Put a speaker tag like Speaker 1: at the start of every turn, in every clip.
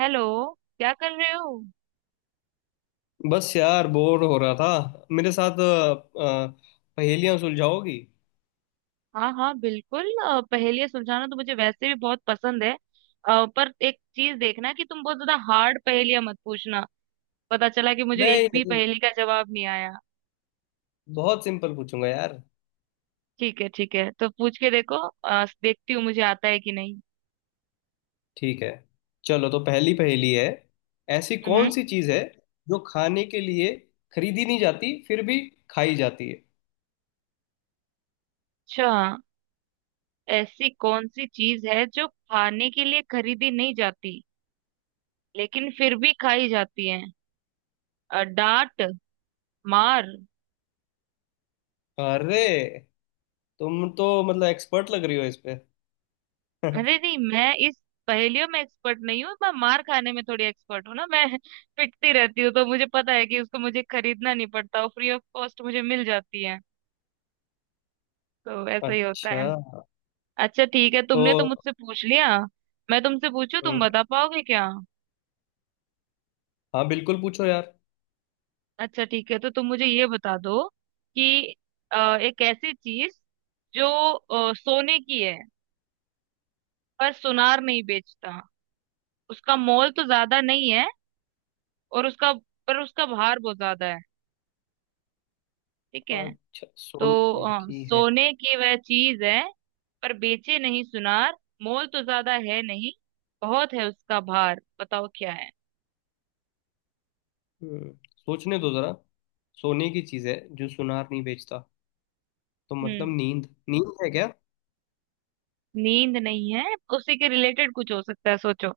Speaker 1: Hello. क्या कर रहे हो?
Speaker 2: बस यार बोर हो रहा था मेरे साथ। पहेलियां सुलझाओगी?
Speaker 1: हाँ हाँ बिल्कुल, पहेलियाँ सुलझाना तो मुझे वैसे भी बहुत पसंद है। पर एक चीज देखना कि तुम बहुत ज्यादा हार्ड पहेलियाँ मत पूछना। पता चला कि मुझे
Speaker 2: नहीं
Speaker 1: एक भी
Speaker 2: नहीं
Speaker 1: पहेली का जवाब नहीं आया।
Speaker 2: बहुत सिंपल पूछूंगा यार।
Speaker 1: ठीक है ठीक है, तो पूछ के देखो। देखती हूँ मुझे आता है कि नहीं।
Speaker 2: ठीक है, चलो तो पहली पहेली है। ऐसी कौन
Speaker 1: हम्म।
Speaker 2: सी चीज है जो खाने के लिए खरीदी नहीं जाती, फिर भी खाई जाती है?
Speaker 1: अच्छा, ऐसी कौन सी चीज है जो खाने के लिए खरीदी नहीं जाती लेकिन फिर भी खाई जाती है? डांट। मार।
Speaker 2: अरे, तुम तो मतलब एक्सपर्ट लग रही हो इस पे।
Speaker 1: अरे नहीं, मैं इस पहेलियों में एक्सपर्ट नहीं हूँ। मैं मार खाने में थोड़ी एक्सपर्ट हूँ ना। मैं पिटती रहती हूँ, तो मुझे पता है कि उसको मुझे खरीदना नहीं पड़ता, वो फ्री ऑफ कॉस्ट मुझे मिल जाती है। तो ऐसा ही होता
Speaker 2: अच्छा,
Speaker 1: है। अच्छा ठीक है,
Speaker 2: तो
Speaker 1: तुमने तो मुझसे पूछ लिया। मैं तुमसे पूछू तुम
Speaker 2: हम्म,
Speaker 1: बता पाओगे क्या?
Speaker 2: हाँ बिल्कुल पूछो यार।
Speaker 1: अच्छा ठीक है, तो तुम मुझे ये बता दो कि एक ऐसी चीज जो सोने की है, पर सुनार नहीं बेचता। उसका मोल तो ज्यादा नहीं है, और उसका भार बहुत ज्यादा है। ठीक है?
Speaker 2: अच्छा,
Speaker 1: तो
Speaker 2: सोने की है।
Speaker 1: सोने की वह चीज है, पर बेचे नहीं सुनार। मोल तो ज्यादा है नहीं, बहुत है उसका भार। बताओ क्या है?
Speaker 2: हम्म, सोचने दो जरा। सोने की चीज है जो सुनार नहीं बेचता, तो मतलब
Speaker 1: हम्म।
Speaker 2: नींद नींद है क्या?
Speaker 1: नींद नहीं है। उसी के रिलेटेड कुछ हो सकता है, सोचो।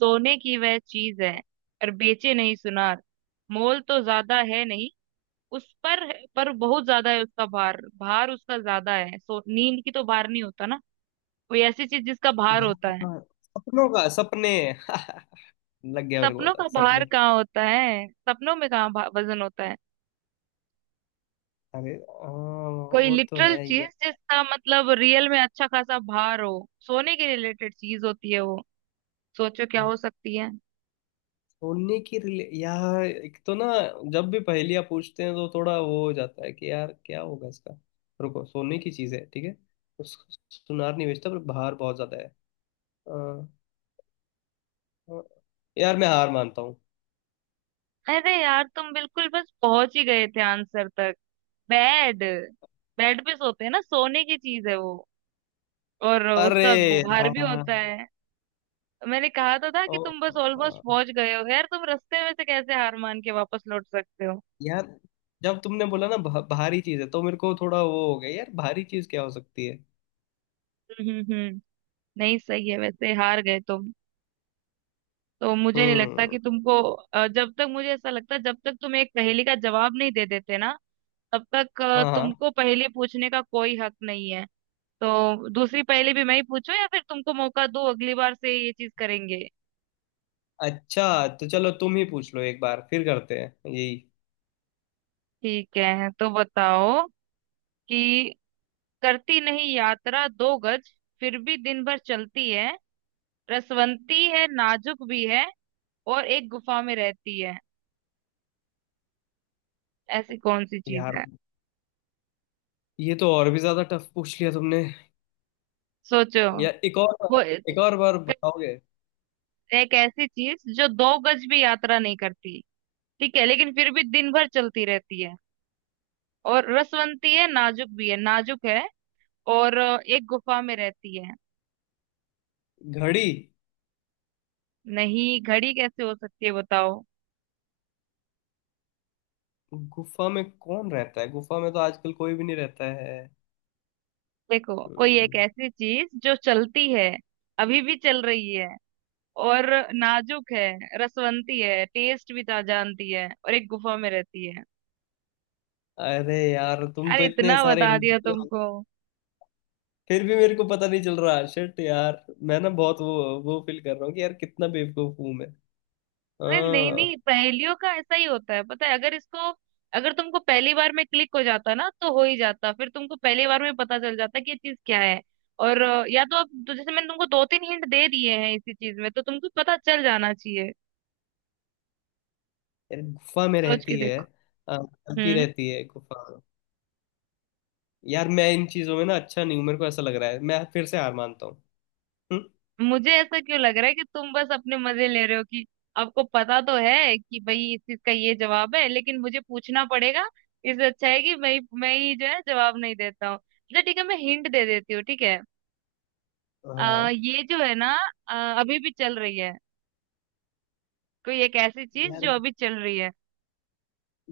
Speaker 1: सोने की वह चीज है, पर बेचे नहीं सुनार। मोल तो ज्यादा है नहीं, उस पर बहुत ज्यादा है उसका भार। भार उसका ज्यादा है, सो नींद की तो भार नहीं होता ना। कोई ऐसी चीज जिसका भार होता
Speaker 2: भाई,
Speaker 1: है।
Speaker 2: हाँ, सपनों का, सपने। लग गया, मेरे को
Speaker 1: सपनों
Speaker 2: पता,
Speaker 1: का भार
Speaker 2: सपने।
Speaker 1: कहाँ होता है? सपनों में कहाँ वजन होता है?
Speaker 2: अरे
Speaker 1: कोई
Speaker 2: वो तो
Speaker 1: लिटरल
Speaker 2: है
Speaker 1: चीज
Speaker 2: यार।
Speaker 1: जिसका मतलब रियल में अच्छा खासा भार हो, सोने के रिलेटेड चीज होती है वो। सोचो क्या हो सकती है।
Speaker 2: सोने की रिले यार, एक तो ना, जब भी पहेलियां पूछते हैं तो थोड़ा वो हो जाता है कि यार क्या होगा इसका। रुको, सोने की चीज है, ठीक है। उस सुनार नहीं बेचता, पर बाहर बहुत ज्यादा है। आ, आ, यार मैं हार मानता हूँ।
Speaker 1: अरे यार, तुम बिल्कुल बस पहुंच ही गए थे आंसर तक। बेड। बेड पे सोते हैं ना, सोने की चीज है वो, और
Speaker 2: अरे
Speaker 1: उसका भार भी होता
Speaker 2: हाँ।
Speaker 1: है। मैंने कहा तो था कि
Speaker 2: ओ,
Speaker 1: तुम बस ऑलमोस्ट
Speaker 2: हाँ
Speaker 1: पहुंच गए हो यार, तुम रास्ते में से कैसे हार मान के वापस लौट सकते हो?
Speaker 2: यार, जब तुमने बोला ना भारी चीज है, तो मेरे को थोड़ा वो हो गया, यार भारी चीज क्या हो सकती है।
Speaker 1: हम्म। नहीं, सही है वैसे, हार गए तुम। तो मुझे नहीं लगता
Speaker 2: हम्म।
Speaker 1: कि तुमको, जब तक मुझे ऐसा लगता है, जब तक तुम एक पहेली का जवाब नहीं दे देते ना, तब तक
Speaker 2: हाँ हाँ।
Speaker 1: तुमको पहेली पूछने का कोई हक नहीं है। तो दूसरी पहेली भी मैं ही पूछूं या फिर तुमको मौका दूं? अगली बार से ये चीज करेंगे।
Speaker 2: अच्छा, तो चलो तुम ही पूछ लो, एक बार फिर करते हैं यही।
Speaker 1: ठीक है, तो बताओ कि करती नहीं यात्रा दो गज, फिर भी दिन भर चलती है, रसवंती है, नाजुक भी है, और एक गुफा में रहती है। ऐसी कौन सी चीज
Speaker 2: यार
Speaker 1: है?
Speaker 2: ये तो और भी ज्यादा टफ पूछ लिया तुमने।
Speaker 1: सोचो।
Speaker 2: यार एक और बार,
Speaker 1: वो
Speaker 2: एक और बार बताओगे?
Speaker 1: एक ऐसी चीज जो दो गज भी यात्रा नहीं करती, ठीक है, लेकिन फिर भी दिन भर चलती रहती है, और रसवंती है, नाजुक भी है, नाजुक है, और एक गुफा में रहती है।
Speaker 2: घड़ी।
Speaker 1: नहीं, घड़ी कैसे हो सकती है? बताओ।
Speaker 2: गुफा में कौन रहता है, गुफा में तो आजकल कोई भी नहीं रहता है।
Speaker 1: देखो, कोई एक
Speaker 2: हम्म,
Speaker 1: ऐसी चीज जो चलती है, अभी भी चल रही है, और नाजुक है, रसवंती है, जानती है, और एक गुफा में रहती है।
Speaker 2: अरे यार तुम
Speaker 1: अरे
Speaker 2: तो इतने
Speaker 1: इतना
Speaker 2: सारे
Speaker 1: बता
Speaker 2: हिंट
Speaker 1: दिया
Speaker 2: दिए।
Speaker 1: तुमको।
Speaker 2: फिर भी मेरे को पता नहीं चल रहा, शिट यार। मैं ना बहुत वो फील कर रहा हूँ कि यार कितना बेवकूफ हूँ मैं।
Speaker 1: अरे नहीं
Speaker 2: हाँ।
Speaker 1: नहीं, पहेलियों का ऐसा ही होता है, पता है? अगर इसको, अगर तुमको पहली बार में क्लिक हो जाता ना, तो हो ही जाता, फिर तुमको पहली बार में पता चल जाता कि ये चीज क्या है। और या तो अब तो जैसे मैंने तुमको दो तीन हिंट दे दिए हैं इसी चीज में, तो तुमको पता चल जाना चाहिए।
Speaker 2: यार गुफा में
Speaker 1: सोच के
Speaker 2: रहती है।
Speaker 1: देखो।
Speaker 2: हाँ, चलती
Speaker 1: हम्म।
Speaker 2: रहती है गुफा में। यार मैं इन चीजों में ना अच्छा नहीं हूँ, मेरे को ऐसा लग रहा है, मैं फिर से हार मानता हूँ। हम्म?
Speaker 1: मुझे ऐसा क्यों लग रहा है कि तुम बस अपने मजे ले रहे हो कि आपको पता तो है कि भाई इस चीज का ये जवाब है लेकिन मुझे पूछना पड़ेगा। इससे अच्छा है कि मैं ही जो है जवाब नहीं देता हूँ। अच्छा ठीक है, मैं हिंट दे देती हूँ, ठीक है।
Speaker 2: हाँ।
Speaker 1: ये जो है ना, अ, अभी भी चल रही है, कोई एक ऐसी चीज
Speaker 2: यार
Speaker 1: जो अभी चल रही है।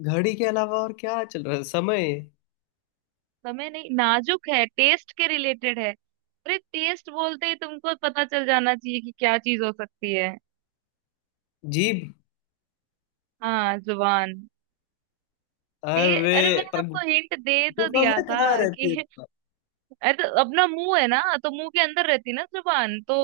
Speaker 2: घड़ी के अलावा और क्या चल रहा है, समय?
Speaker 1: समय नहीं। नाजुक है, टेस्ट के रिलेटेड है। अरे टेस्ट बोलते ही तुमको पता चल जाना चाहिए कि क्या चीज हो सकती है।
Speaker 2: जीभ।
Speaker 1: हाँ, जुबान।
Speaker 2: अरे,
Speaker 1: अरे मैंने
Speaker 2: पर
Speaker 1: आपको हिंट दे तो
Speaker 2: गुफा
Speaker 1: दिया
Speaker 2: में
Speaker 1: था
Speaker 2: कहाँ रहती है
Speaker 1: कि
Speaker 2: गुफा?
Speaker 1: अरे तो अपना मुंह है ना, तो मुंह के अंदर रहती है ना जुबान तो।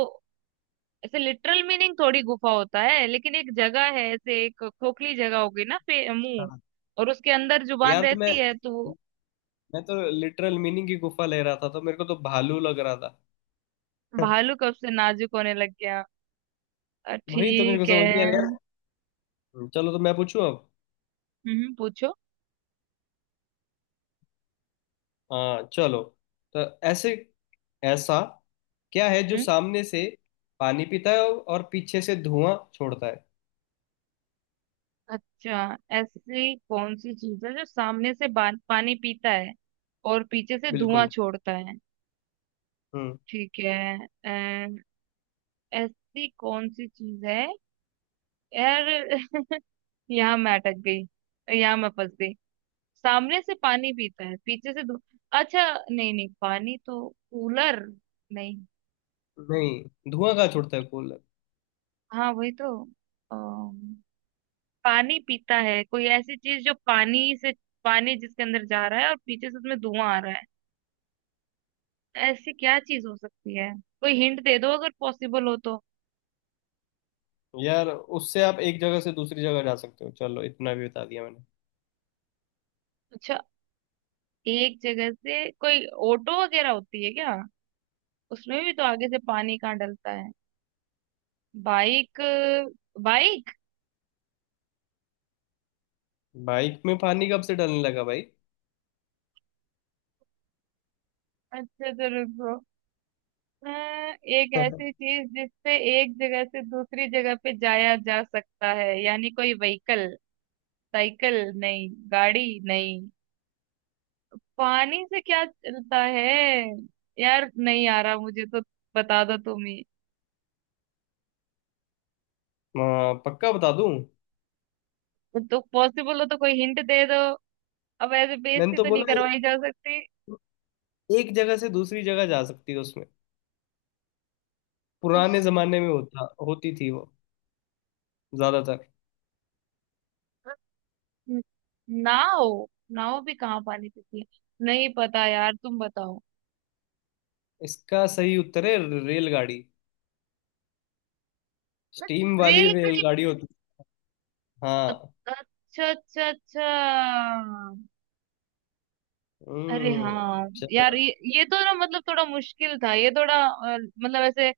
Speaker 1: ऐसे लिटरल मीनिंग थोड़ी गुफा होता है, लेकिन एक जगह है, ऐसे एक खोखली जगह होगी ना, मुंह,
Speaker 2: हाँ।
Speaker 1: और उसके अंदर जुबान
Speaker 2: यार तो मैं
Speaker 1: रहती है तो।
Speaker 2: मैं तो लिटरल मीनिंग की गुफा ले रहा था, तो मेरे को तो भालू लग रहा था।
Speaker 1: भालू कब से नाजुक होने लग गया?
Speaker 2: वही तो मेरे को
Speaker 1: ठीक
Speaker 2: समझ नहीं आ रहा
Speaker 1: है।
Speaker 2: यार। चलो तो मैं पूछूं अब।
Speaker 1: हम्म, पूछो।
Speaker 2: हाँ चलो। तो ऐसे ऐसा क्या है जो
Speaker 1: हम्म।
Speaker 2: सामने से पानी पीता है और पीछे से धुआं छोड़ता है?
Speaker 1: अच्छा, ऐसी कौन सी चीज है जो सामने से पानी पीता है और पीछे से धुआं
Speaker 2: बिल्कुल।
Speaker 1: छोड़ता है?
Speaker 2: हम्म।
Speaker 1: ठीक है। अ, ऐसी कौन सी चीज है? यार यहाँ मैं अटक गई, यहाँ मैं फंस गई। सामने से पानी पीता है, पीछे से धु... अच्छा। नहीं नहीं, पानी तो कूलर। नहीं।
Speaker 2: नहीं, धुआं कहाँ छोड़ता है कूलर।
Speaker 1: हाँ वही तो, पानी पीता है। कोई ऐसी चीज जो पानी से, पानी जिसके अंदर जा रहा है और पीछे से उसमें धुआं आ रहा है। ऐसी क्या चीज हो सकती है? कोई हिंट दे दो अगर पॉसिबल हो तो।
Speaker 2: यार, उससे आप एक जगह से दूसरी जगह जा सकते हो, चलो इतना भी बता दिया मैंने।
Speaker 1: अच्छा, एक जगह से कोई ऑटो वगैरह होती है क्या? उसमें भी तो आगे से पानी कहाँ डलता है। बाइक। बाइक।
Speaker 2: बाइक में पानी कब से डालने लगा भाई?
Speaker 1: अच्छा तो रुको। एक ऐसी चीज जिससे एक जगह से दूसरी जगह पे जाया जा सकता है, यानी कोई व्हीकल। साइकिल नहीं, गाड़ी नहीं। पानी से क्या चलता है? यार नहीं आ रहा मुझे तो, बता दो तुम ही।
Speaker 2: पक्का बता दूं।
Speaker 1: तो पॉसिबल हो तो कोई हिंट दे दो, अब ऐसे
Speaker 2: मैंने
Speaker 1: बेइज्जती
Speaker 2: तो
Speaker 1: तो नहीं
Speaker 2: बोला
Speaker 1: करवाई जा सकती।
Speaker 2: एक जगह से दूसरी जगह जा सकती है उसमें, पुराने
Speaker 1: उस
Speaker 2: जमाने में होता होती थी वो ज्यादातर।
Speaker 1: नाव। नाव भी कहाँ पानी पीती है? नहीं पता यार, तुम बताओ।
Speaker 2: इसका सही उत्तर है रेलगाड़ी, स्टीम वाली
Speaker 1: रेलगाड़ी।
Speaker 2: रेलगाड़ी होती है। हाँ।
Speaker 1: अच्छा अच्छा अच्छा। अरे हाँ। यार
Speaker 2: चलो।
Speaker 1: ये तो ना मतलब थोड़ा मुश्किल था, ये थोड़ा मतलब ऐसे,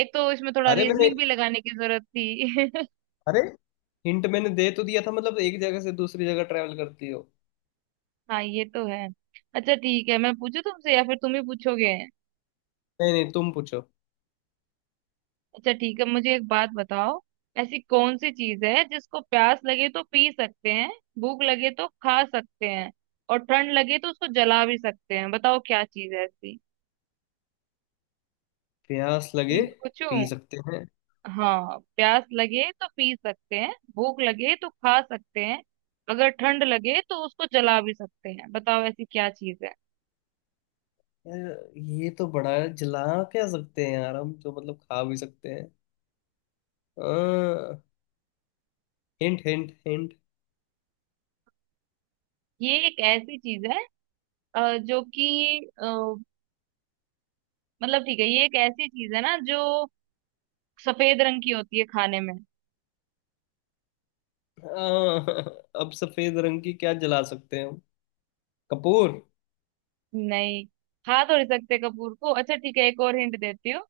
Speaker 1: एक तो इसमें थोड़ा
Speaker 2: अरे मैंने,
Speaker 1: रीजनिंग भी लगाने की जरूरत थी।
Speaker 2: अरे हिंट मैंने दे तो दिया था, मतलब एक जगह से दूसरी जगह ट्रैवल करती हो।
Speaker 1: हाँ ये तो है। अच्छा ठीक है, मैं पूछू तुमसे या फिर तुम ही पूछोगे?
Speaker 2: नहीं नहीं, तुम पूछो।
Speaker 1: अच्छा ठीक है, मुझे एक बात बताओ। ऐसी कौन सी चीज है जिसको प्यास लगे तो पी सकते हैं, भूख लगे तो खा सकते हैं, और ठंड लगे तो उसको जला भी सकते हैं? बताओ क्या चीज है ऐसी।
Speaker 2: प्यास
Speaker 1: फिर
Speaker 2: लगे,
Speaker 1: से पूछू?
Speaker 2: पी सकते हैं।
Speaker 1: हाँ, प्यास लगे तो पी सकते हैं, भूख लगे तो खा सकते हैं, अगर ठंड लगे तो उसको जला भी सकते हैं। बताओ ऐसी क्या चीज है।
Speaker 2: यार ये तो बड़ा है, जला क्या सकते हैं यार, हम तो मतलब खा भी सकते हैं। आ, हिंट हिंट हिंट।
Speaker 1: ये एक ऐसी चीज है जो कि मतलब, ठीक है, ये एक ऐसी चीज है ना जो सफेद रंग की होती है खाने में।
Speaker 2: आ, अब सफेद रंग की क्या जला सकते हैं हम, कपूर?
Speaker 1: नहीं, खा तो नहीं सकते कपूर को। अच्छा ठीक है, एक और हिंट देती हूँ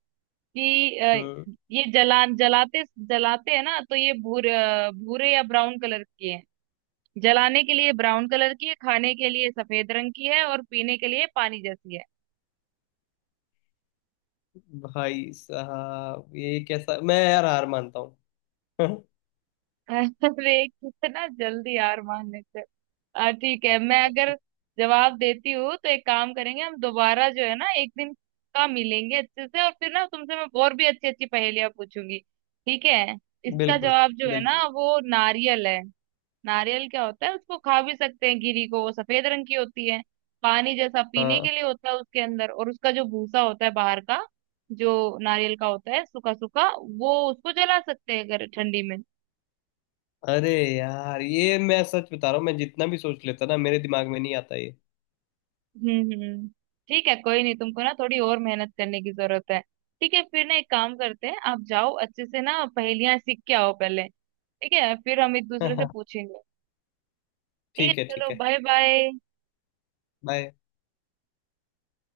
Speaker 1: कि
Speaker 2: हम्म।
Speaker 1: ये जलाते हैं ना, तो ये भूरे भूरे या ब्राउन कलर की है। जलाने के लिए ब्राउन कलर की है, खाने के लिए सफेद रंग की है, और पीने के लिए पानी जैसी है।
Speaker 2: भाई साहब ये कैसा, मैं यार हार मानता हूँ।
Speaker 1: अरे कितना जल्दी हार मान लेते हो। ठीक है। मैं अगर जवाब देती हूँ तो एक काम करेंगे, हम दोबारा जो है ना एक दिन का मिलेंगे अच्छे से, और फिर ना तुमसे मैं और भी अच्छी अच्छी पहेलियां पूछूंगी, ठीक है? इसका
Speaker 2: बिल्कुल,
Speaker 1: जवाब जो है ना,
Speaker 2: बिल्कुल।
Speaker 1: वो नारियल है। नारियल क्या होता है, उसको खा भी सकते हैं, गिरी को, वो सफेद रंग की होती है। पानी जैसा पीने
Speaker 2: हाँ।
Speaker 1: के लिए होता है उसके अंदर, और उसका जो भूसा होता है बाहर का, जो नारियल का होता है, सूखा सूखा, वो उसको जला सकते हैं अगर ठंडी में।
Speaker 2: अरे यार, ये मैं सच बता रहा हूँ, मैं जितना भी सोच लेता ना, मेरे दिमाग में नहीं आता ये।
Speaker 1: हम्म। ठीक है, कोई नहीं, तुमको ना थोड़ी और मेहनत करने की जरूरत है। ठीक है, फिर ना एक काम करते हैं, आप जाओ अच्छे से ना पहेलियां सीख के आओ पहले, ठीक है, फिर हम एक दूसरे से पूछेंगे। ठीक है,
Speaker 2: ठीक है,
Speaker 1: चलो
Speaker 2: ठीक है।
Speaker 1: Bye bye.
Speaker 2: बाय।